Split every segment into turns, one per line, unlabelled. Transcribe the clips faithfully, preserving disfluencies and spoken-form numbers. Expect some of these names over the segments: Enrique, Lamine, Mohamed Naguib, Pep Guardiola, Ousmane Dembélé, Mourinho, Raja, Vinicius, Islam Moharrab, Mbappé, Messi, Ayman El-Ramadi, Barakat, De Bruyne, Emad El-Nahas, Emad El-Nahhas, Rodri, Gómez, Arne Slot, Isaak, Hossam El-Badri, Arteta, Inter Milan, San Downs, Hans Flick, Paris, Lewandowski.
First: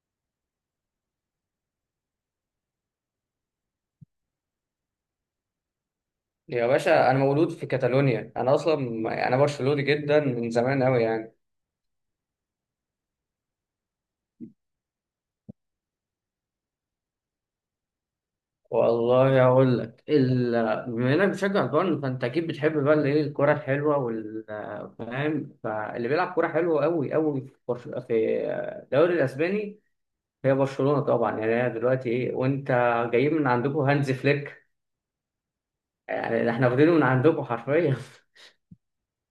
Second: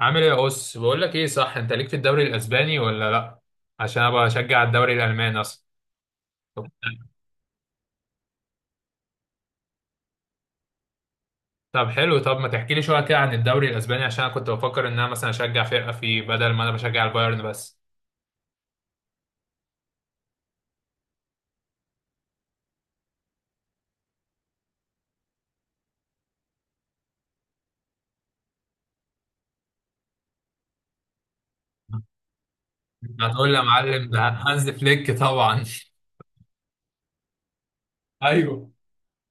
عامل ايه يا اس، بقول لك ايه، صح انت ليك في الدوري الاسباني ولا لا؟ عشان انا بشجع الدوري الالماني اصلا.
يا
طب.
باشا، انا مولود في كاتالونيا، انا اصلا انا برشلوني جدا من زمان قوي يعني.
طب حلو. طب ما تحكي لي شويه كده عن الدوري الاسباني، عشان انا كنت بفكر ان انا مثلا اشجع فرقه فيه بدل ما انا بشجع البايرن بس.
والله اقول لك ال... بما انك بتشجع البايرن فانت اكيد بتحب بقى الايه، الكوره الحلوه، وال فاهم، فاللي بيلعب كوره حلوه قوي قوي في برش... في الدوري الاسباني، هي برشلونه طبعا. يعني هي دلوقتي ايه، وانت جايين من
هتقول لي يا
عندكم
معلم،
هانز
ده
فليك،
هانز فليك طبعا.
يعني احنا واخدينه من عندكم حرفيا
ايوه.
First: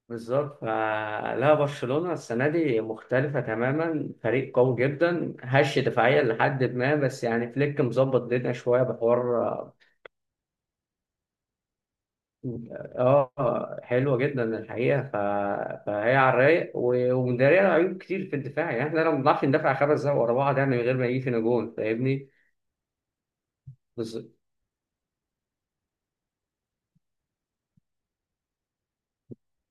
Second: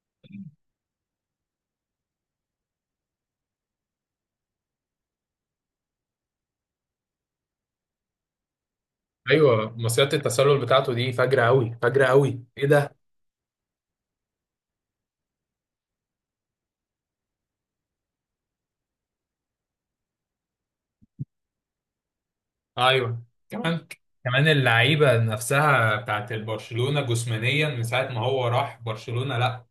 بالظبط، فلا برشلونة السنة دي مختلفة تماما، فريق قوي جدا هش دفاعيا لحد ما، بس يعني فليك مظبط الدنيا شوية بحوار.
ايوه، مصيدة التسلل بتاعته دي فجرة قوي، فجرة قوي، ايه ده؟
اه، آه، حلوة جدا الحقيقة. ف... فهي على الرايق، و- ومدارية عيوب كتير في الدفاع. يعني احنا لو ما بنعرفش ندافع خمس دقايق ورا بعض، يعني من غير ما يجي فينا جون، فاهمني.
ايوه. كمان، كمان اللعيبه نفسها بتاعت البرشلونه جسمانيا من ساعه ما هو راح برشلونه، لا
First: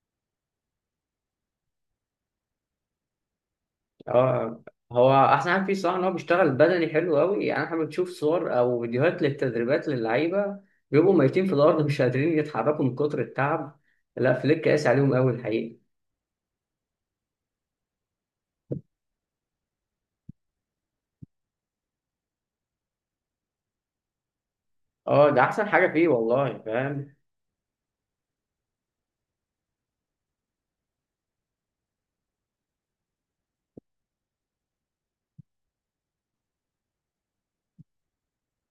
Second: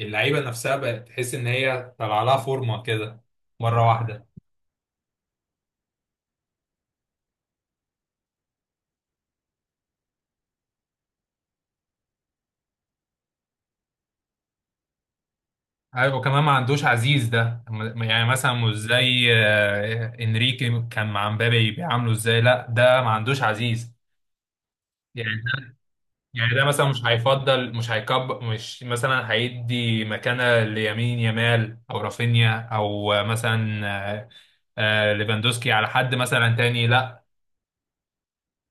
اللعيبه نفسها بقت تحس ان هي طلع لها فورمه كده مره واحده.
اه، هو احسن حاجه فيه الصراحه ان هو بيشتغل بدني حلو قوي. يعني احنا بنشوف صور او فيديوهات للتدريبات للعيبه، بيبقوا ميتين في الارض مش قادرين يتحركوا من كتر التعب. لا، فليك قاسي عليهم قوي الحقيقه.
ايوه، وكمان ما عندوش عزيز، ده م- يعني مثلا مش زي آه، انريكي كان مع مبابي بيعامله ازاي، لا ده ما عندوش عزيز.
اه،
يعني
ده احسن
ده
حاجه فيه
يعني
والله،
ده مثلا مش
فاهم.
هيفضل، مش هيكب، مش مثلا هيدي مكانة ليمين يامال او رافينيا او مثلا آه، آه ليفاندوسكي على حد مثلا تاني، لا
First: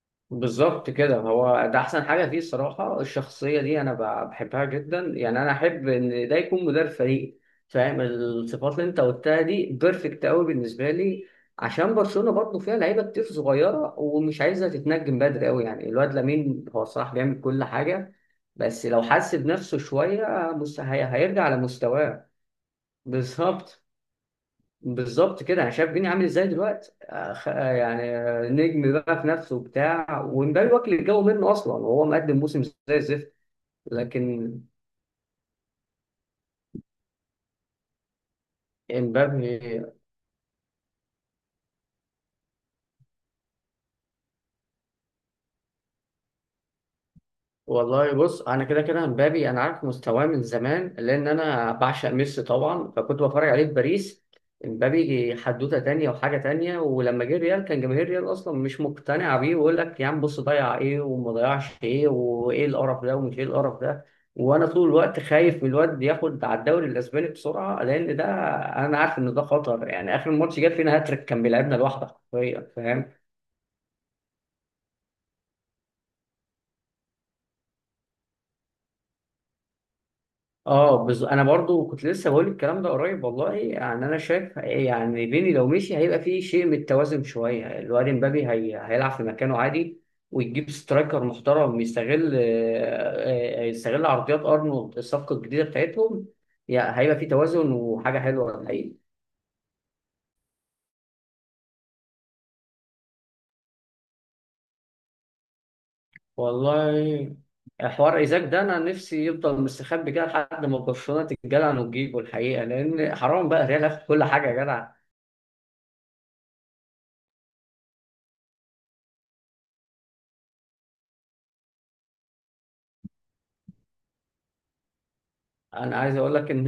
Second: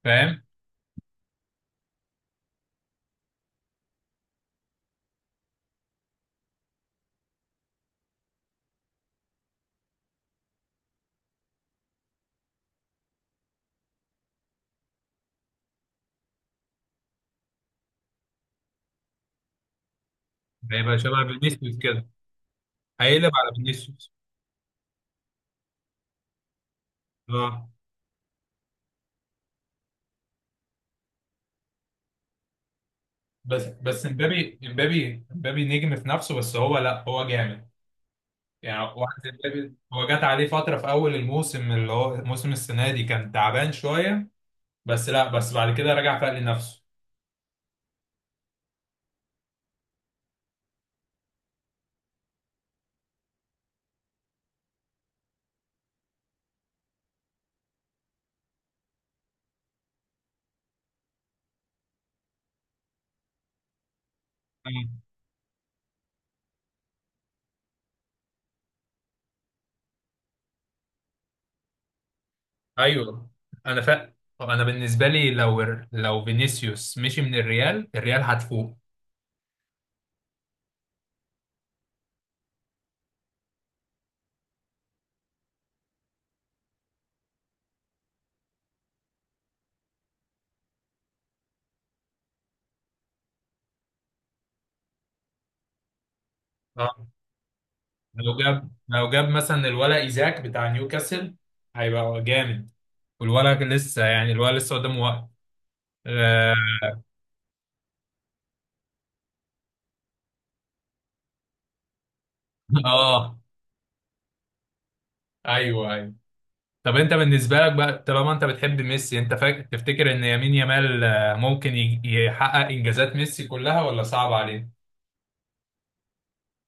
فاهم.
بالظبط كده، هو ده احسن حاجه فيه الصراحه. الشخصيه دي انا ب- بحبها جدا. يعني انا احب ان ده يكون مدير فريق، فاهم. الصفات اللي انت قلتها دي بيرفكت قوي بالنسبه لي. عشان برشلونه برضه فيها لعيبه كتير صغيره ومش عايزه تتنجم بدري قوي. يعني الواد لامين هو الصراحه بيعمل كل حاجه، بس لو حس بنفسه شويه مس-
هيبقى
هي-
شبه
هيرجع
فينيسيوس كده،
لمستواه.
هيقلب على
بالظبط.
فينيسيوس.
بالظبط كده، انا شايف فيني عامل ازاي دلوقتي، أخ...
اه،
يعني آه، نجم بقى في نفسه وبتاع، ومبابي واكل الجو منه اصلا وهو مقدم موسم زي الزفت.
بس بس
لكن
امبابي امبابي امبابي نجم في نفسه، بس هو لا هو جامد. يعني واحد زي امبابي
امبابي.
هو جات عليه فترة في أول الموسم اللي هو موسم السنة دي كان تعبان شوية، بس لا، بس بعد كده رجع فاق لنفسه.
والله بص، انا كده كده امبابي انا عارف مستواه من زمان لان انا بعشق ميسي طبعا، فكنت بتفرج عليه في باريس. امبابي حدوته تانية وحاجه تانية، ولما جه ريال كان جماهير ريال اصلا مش مقتنعه بيه، ويقول لك يا عم بص ضيع ايه وما ضيعش ايه وايه القرف ده ومش ايه القرف ده. وانا طول
مم.
الوقت خايف من الواد ياخد على الدوري الاسباني بسرعه لان ده، انا عارف ان ده خطر. يعني اخر ماتش جاب فينا هاتريك، كان بيلعبنا لوحده حرفيا، فاهم.
ايوه، انا فاق. انا بالنسبة لي، لو لو فينيسيوس مشي من الريال، الريال هتفوق.
اه بز... انا برضو كنت لسه بقول الكلام ده قريب والله. يعني انا شايف يعني بيني لو مشي هيبقى فيه شيء من التوازن شويه، الواد امبابي هي... هيلعب في مكانه عادي، ويجيب سترايكر محترم يستغل آه، آه، يستغل عرضيات ارنولد الصفقه الجديده بتاعتهم. يعني
اه،
هيبقى فيه توازن وحاجه
لو
حلوه
جاب
الحقيقه.
لو جاب مثلا الولا ايزاك بتاع نيوكاسل، هيبقى جامد، والولا لسه، يعني الولا لسه قدامه وقت. اه.
والله حوار ايزاك ده انا نفسي يفضل مستخبي كده لحد ما برشلونه تتجلع وتجيبه الحقيقه، لان
آه،
حرام بقى ريال ياخد كل حاجه يا جدع.
ايوه، ايوه. طب انت بالنسبه لك بقى، طالما انت بتحب ميسي، انت فاكر تفتكر ان يمين يامال آه، ممكن يج- يحقق انجازات ميسي كلها ولا صعب عليه؟
انا عايز اقول لك ان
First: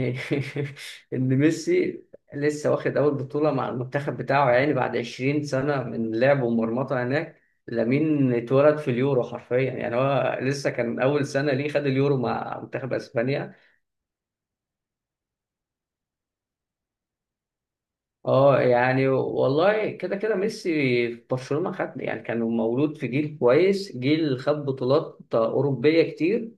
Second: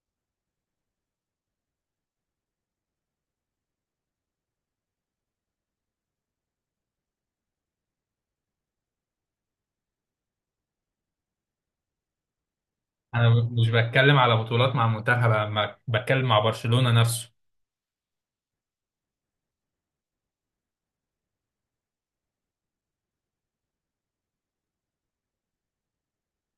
ان ميسي لسه واخد اول بطوله مع المنتخب بتاعه يعني بعد عشرين سنه من لعب ومرمطه هناك. لامين اتولد في اليورو حرفيا، يعني هو لسه كان اول سنه ليه خد اليورو مع منتخب
انا
اسبانيا.
مش بتكلم على بطولات مع المنتخب، انا بتكلم مع برشلونه نفسه.
اه يعني والله كده كده ميسي في برشلونه خد، يعني كان مولود في جيل كويس، جيل خد بطولات اوروبيه كتير.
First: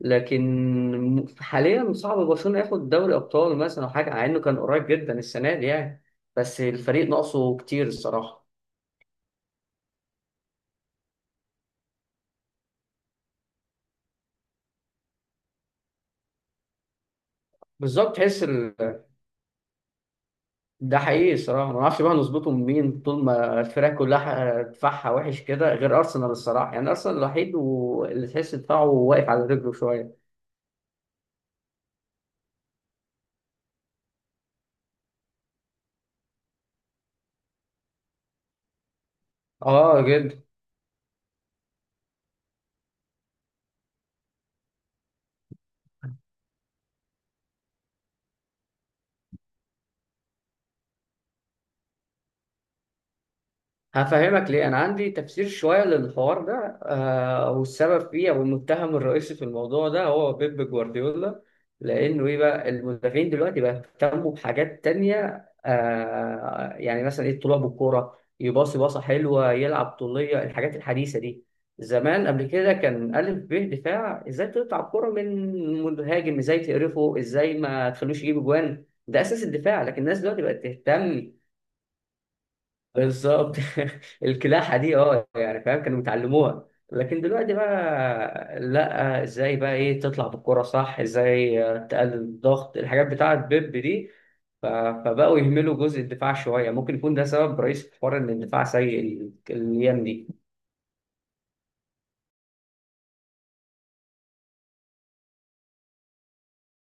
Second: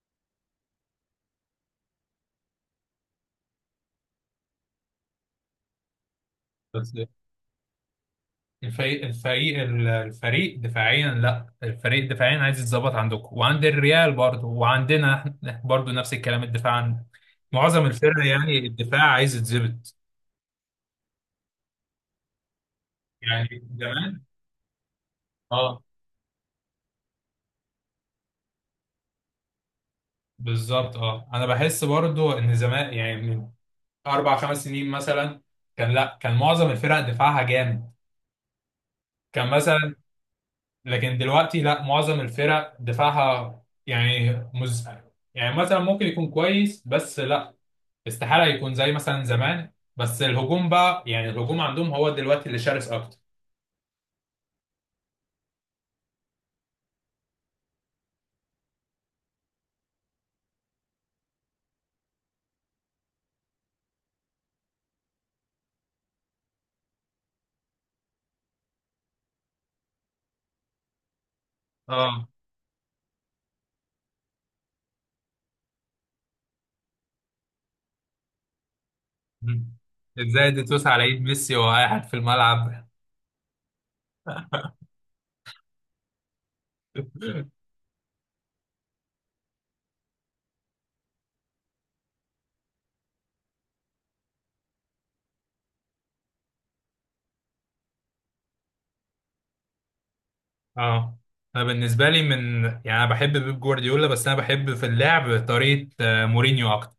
لكن حاليا صعب برشلونة ياخد دوري ابطال مثلا او حاجه، مع انه كان قريب جدا السنه دي يعني، بس
بس
الفريق ناقصه كتير الصراحه.
الفريق الفريق الفريق دفاعيا، لا الفريق دفاعيا عايز يتظبط عندكم وعند الريال برضه وعندنا احنا برضه نفس الكلام، الدفاع عندنا معظم
بالظبط.
الفرق
تحس
يعني
ال...
الدفاع عايز يتظبط.
ده حقيقي الصراحه. ما نعرفش بقى نظبطه من مين طول ما
يعني
الفرق
زمان.
كلها دفاعها وحش كده،
اه،
غير ارسنال الصراحه. يعني ارسنال الوحيد واللي تحس دفاعه واقف على رجله شويه.
بالظبط، اه، انا بحس برضه ان زمان يعني من اربع خمس سنين مثلا كان، لا كان معظم الفرق دفاعها جامد، كان مثلا.
اه جدا.
لكن دلوقتي لا معظم الفرق دفاعها، يعني مز يعني مثلا ممكن يكون كويس، بس لا استحالة يكون زي مثلا زمان. بس الهجوم بقى، يعني الهجوم عندهم هو دلوقتي اللي شرس اكتر.
هفهمك ليه، أنا عندي تفسير شوية للحوار ده. آه، والسبب فيه أو المتهم الرئيسي في الموضوع ده هو بيب جوارديولا. لأنه إيه بقى، المدافعين دلوقتي بقى اهتموا بحاجات تانية. آه يعني مثلا إيه، الطلوع بالكورة، يباصي باصة حلوة، يلعب طولية، الحاجات الحديثة دي. زمان
اه،
قبل كده كان ألف ب دفاع، إزاي تقطع الكورة من مهاجم، إزاي تقرفه، إزاي ما تخلوش يجيب جوان، ده أساس
مم.
الدفاع. لكن الناس دلوقتي
ازاي دي
بقت
توسع على ايد
تهتم
ميسي وهو قاعد في الملعب.
بالظبط. الكلاحة دي، اه يعني فاهم، كانوا بيتعلموها. لكن دلوقتي بقى لا، ازاي بقى ايه تطلع بالكرة صح، ازاي آه، تقلل الضغط، الحاجات بتاعة بيب دي. ف- فبقوا يهملوا جزء الدفاع شوية. ممكن يكون ده سبب رئيسي في حوار ان الدفاع سيء ال- الايام دي.
اه، انا بالنسبه لي من، يعني انا بحب بيب جوارديولا، بس انا بحب في اللعب طريقه آه، مورينيو اكتر.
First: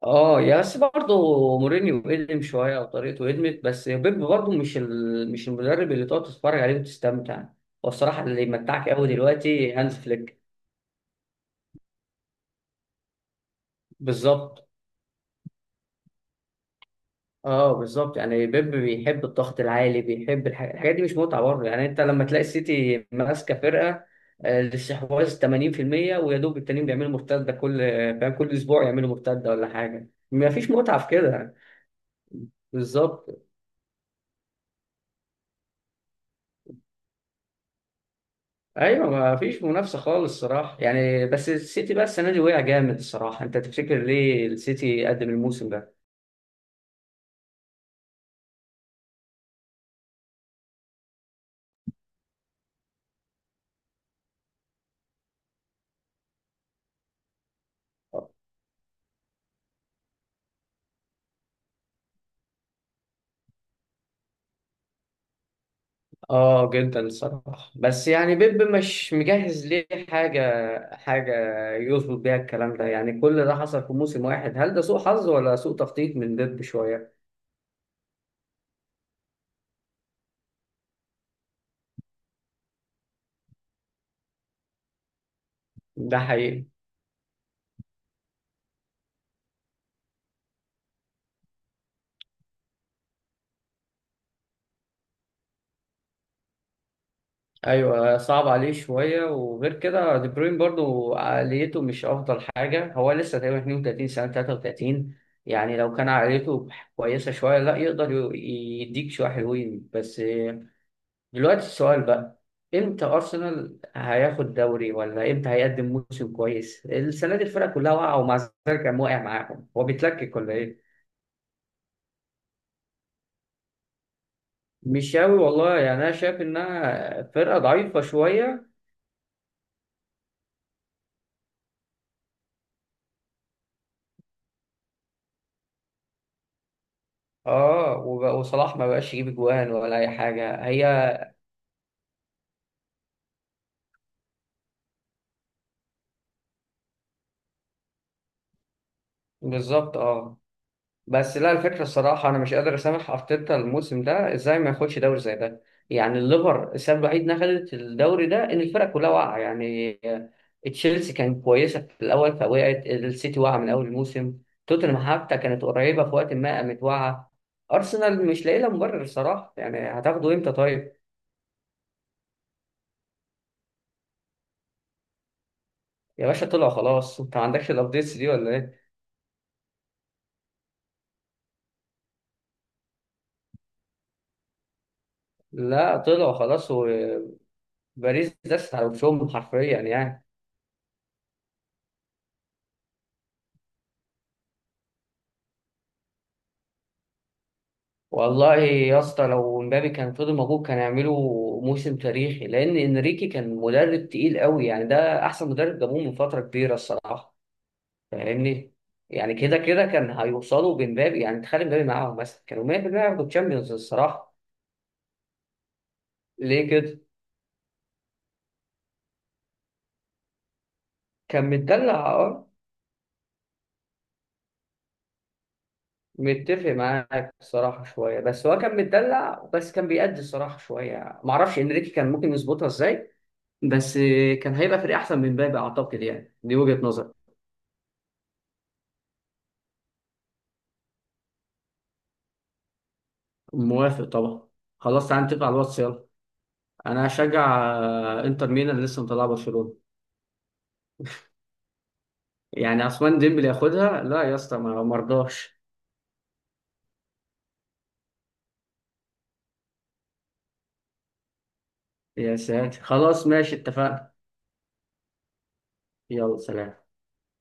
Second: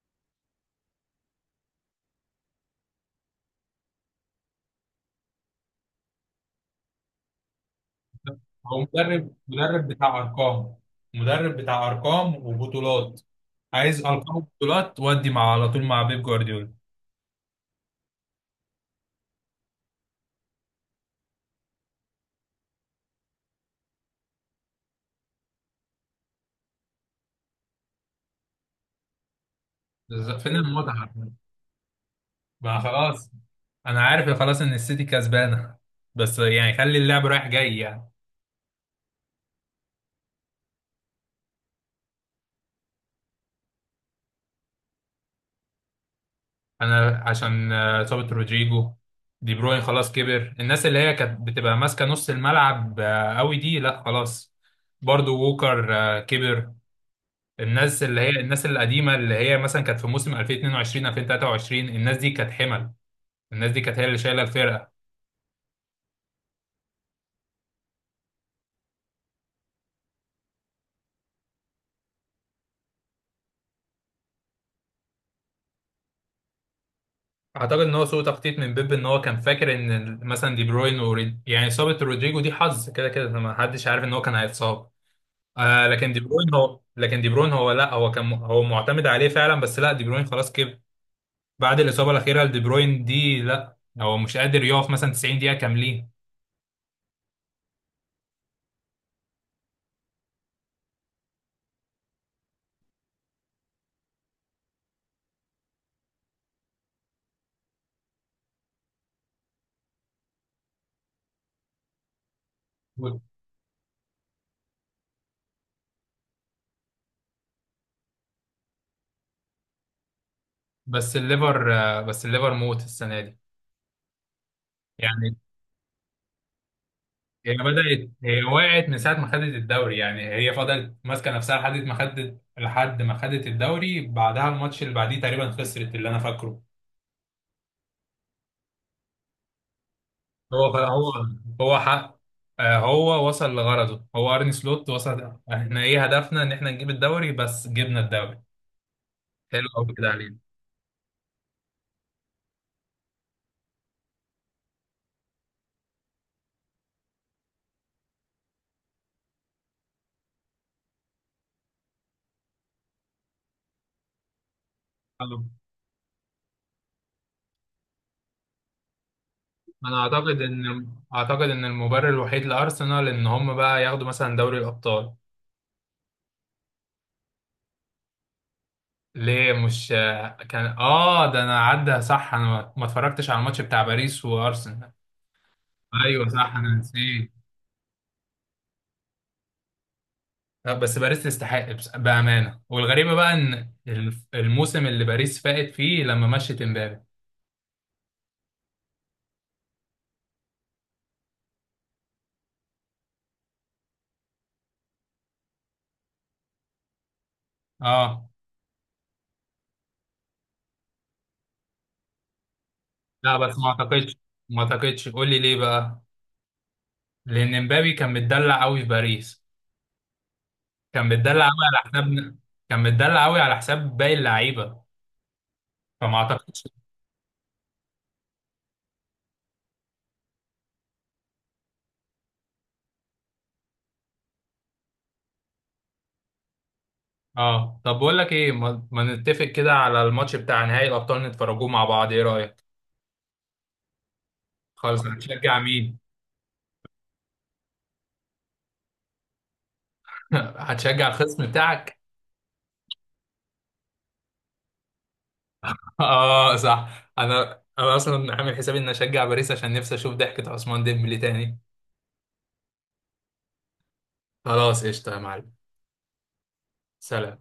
اه يا، بس برضه مورينيو قدم شوية او طريقته قدمت، بس بيب برضه مش ال... مش المدرب اللي تقعد تتفرج عليه وتستمتع. والصراحة اللي
هو
يمتعك قوي
مدرب
دلوقتي
مدرب
هانز
بتاع
فليك.
ارقام، مدرب بتاع ارقام وبطولات، عايز ارقام
بالظبط.
وبطولات، ودي مع على طول مع بيب جوارديولا.
اه بالظبط، يعني بيب بيحب الضغط العالي، بيحب الح- الحاجات دي. مش متعه برضه يعني. انت لما تلاقي السيتي ماسكه فرقه آه، الاستحواذ ثمانين في المية، ويا دوب التانيين بيعملوا مرتده كل، فاهم، كل اسبوع يعملوا مرتده ولا حاجه،
بالظبط.
ما
فين
فيش متعه في
المتعه؟
كده.
ما خلاص،
بالظبط.
انا عارف خلاص ان السيتي كسبانه، بس يعني خلي اللعب رايح جاي يعني.
ايوه ما فيش منافسه خالص الصراحه يعني. بس السيتي بقى السنه دي وقع جامد الصراحه. انت تفتكر ليه السيتي قدم الموسم ده؟
انا عشان آه، اصابه رودريجو، دي بروين خلاص كبر، الناس اللي هي كانت بتبقى ماسكه نص الملعب آه، قوي دي، لا خلاص. برضو ووكر آه، كبر. الناس اللي هي الناس القديمه اللي هي مثلا كانت في موسم ألفين واتنين وعشرين ألفين وتلاته وعشرين، الناس دي كانت حمل، الناس دي كانت هي اللي شايله الفرقه.
اه جدا الصراحة، بس يعني بيب مش مجهز ليه حاجة، حاجة يظبط بيها الكلام ده. يعني كل ده حصل في موسم واحد، هل ده سوء حظ ولا سوء تخطيط من بيب شوية؟
اعتقد ان هو سوء تخطيط من بيب، ان هو كان فاكر ان ال- مثلا دي بروين وريد... يعني اصابه رودريجو دي حظ، كده كده ما حدش عارف ان هو كان هيتصاب. آه لكن
ده
دي بروين
حقيقي.
هو، لكن دي بروين هو لا هو كان هو معتمد عليه فعلا، بس لا دي بروين خلاص كبر. بعد الاصابه الاخيره لدي بروين دي، لا هو مش قادر يقف مثلا 90 دقيقه كاملين.
ايوه صعب عليه شوية، وغير كده دي بروين برضو عقليته مش افضل حاجة، هو لسه تقريبا اتنين وتلاتين سنة تلاتة وتلاتين. يعني لو كان عقليته كويسة شوية لا يقدر ي- يديك شوية حلوين. بس دلوقتي السؤال بقى، امتى ارسنال هياخد دوري، ولا امتى هيقدم موسم كويس؟ السنه دي الفرقه كلها واقعه ومع ذلك كان واقع معاهم، هو بيتلكك ولا ايه؟
بس الليفر آه بس الليفر موت السنه دي.
مش
يعني
قوي والله يعني، انا شايف انها
هي
فرقه ضعيفه
بدأت، هي
شويه.
وقعت من ساعة ما خدت الدوري يعني، هي فضلت ماسكة نفسها لحد ما خدت، لحد ما خدت الدوري، بعدها الماتش اللي بعديه تقريبا خسرت اللي أنا فاكره.
اه وب- وصلاح ما بقاش يجيب جوان ولا اي
هو
حاجه هي.
هو هو حق. آه، هو وصل لغرضه، هو أرني سلوت، وصل احنا ايه هدفنا، ان احنا نجيب الدوري بس، جبنا الدوري، حلو قوي
بالظبط
كده علينا.
اه. بس لا الفكرة الصراحة أنا مش قادر أسامح أرتيتا الموسم ده، إزاي ما ياخدش دوري زي ده. يعني الليفر السبب الوحيد إنها خدت الدوري ده إن الفرق كلها واقعة. يعني تشيلسي كانت كويسة في الأول فوقعت، السيتي واقعة من أول الموسم، توتنهام حتى
أنا
كانت قريبة في وقت ما قامت واقعة. أرسنال مش لاقي لها مبرر الصراحة، يعني
أنا
هتاخده
أعتقد
إمتى
إن
طيب؟
أعتقد إن المبرر الوحيد لأرسنال إن هم بقى ياخدوا مثلا دوري الأبطال.
يا باشا طلعوا خلاص، أنت ما عندكش الأبديتس دي ولا إيه؟
ليه؟ مش كان، اه، ده انا عدى، صح، انا ما ما اتفرجتش على الماتش بتاع باريس وارسنال.
لا
ايوه
طلعوا
صح،
خلاص،
انا نسيت.
وباريس دست على وشهم حرفيا يعني.
لا، بس باريس تستحق، بس- بامانه، والغريبه بقى ان الف- الموسم اللي باريس فاقت فيه لما مشت امبابي.
والله يا اسطى، لو مبابي كان فضل موجود كان هيعملوا موسم تاريخي، لان انريكي كان مدرب تقيل قوي يعني، ده احسن مدرب جابوه من فتره كبيره الصراحه.
اه،
فاهمني. يعني كده كده كان هيوصلوا بمبابي، يعني تخلي مبابي معاهم مثلا كانوا ميه بالميه هياخدوا
لا بس ما
الشامبيونز
اعتقدش
الصراحه.
ما اعتقدش، قول لي ليه بقى.
ليه كده؟
لان امبابي كان متدلع قوي في باريس، كان متدلع
كان
قوي على
متدلع
حساب
اه.
كان متدلع قوي على حساب باقي اللعيبه، فما اعتقدش.
متفق معاك الصراحه شويه، بس هو كان متدلع بس كان بيأدي الصراحه شويه، معرفش انريكي كان ممكن يظبطها ازاي. بس كان هيبقى فريق احسن من مبابي اعتقد، يعني دي وجهه نظري.
اه، طب بقول لك ايه، ما, ما نتفق كده على الماتش بتاع نهائي الابطال، نتفرجوه مع بعض، ايه رايك؟
موافق طبعا.
خالص،
خلاص تعالى نتفق على
هتشجع
الواتس
مين؟
يلا. انا هشجع آه، انتر ميلان اللي لسه مطلعه برشلونه.
هتشجع الخصم بتاعك.
يعني عثمان ديمبلي ياخدها، لا يا اسطى ما مرضاش.
اه صح، انا انا اصلا عامل حسابي اني اشجع باريس، عشان نفسي اشوف ضحكة عثمان ديمبلي تاني.
يا ساتر خلاص، ماشي اتفقنا.
خلاص قشطه يا معلم.
يلا سلام.
سلام.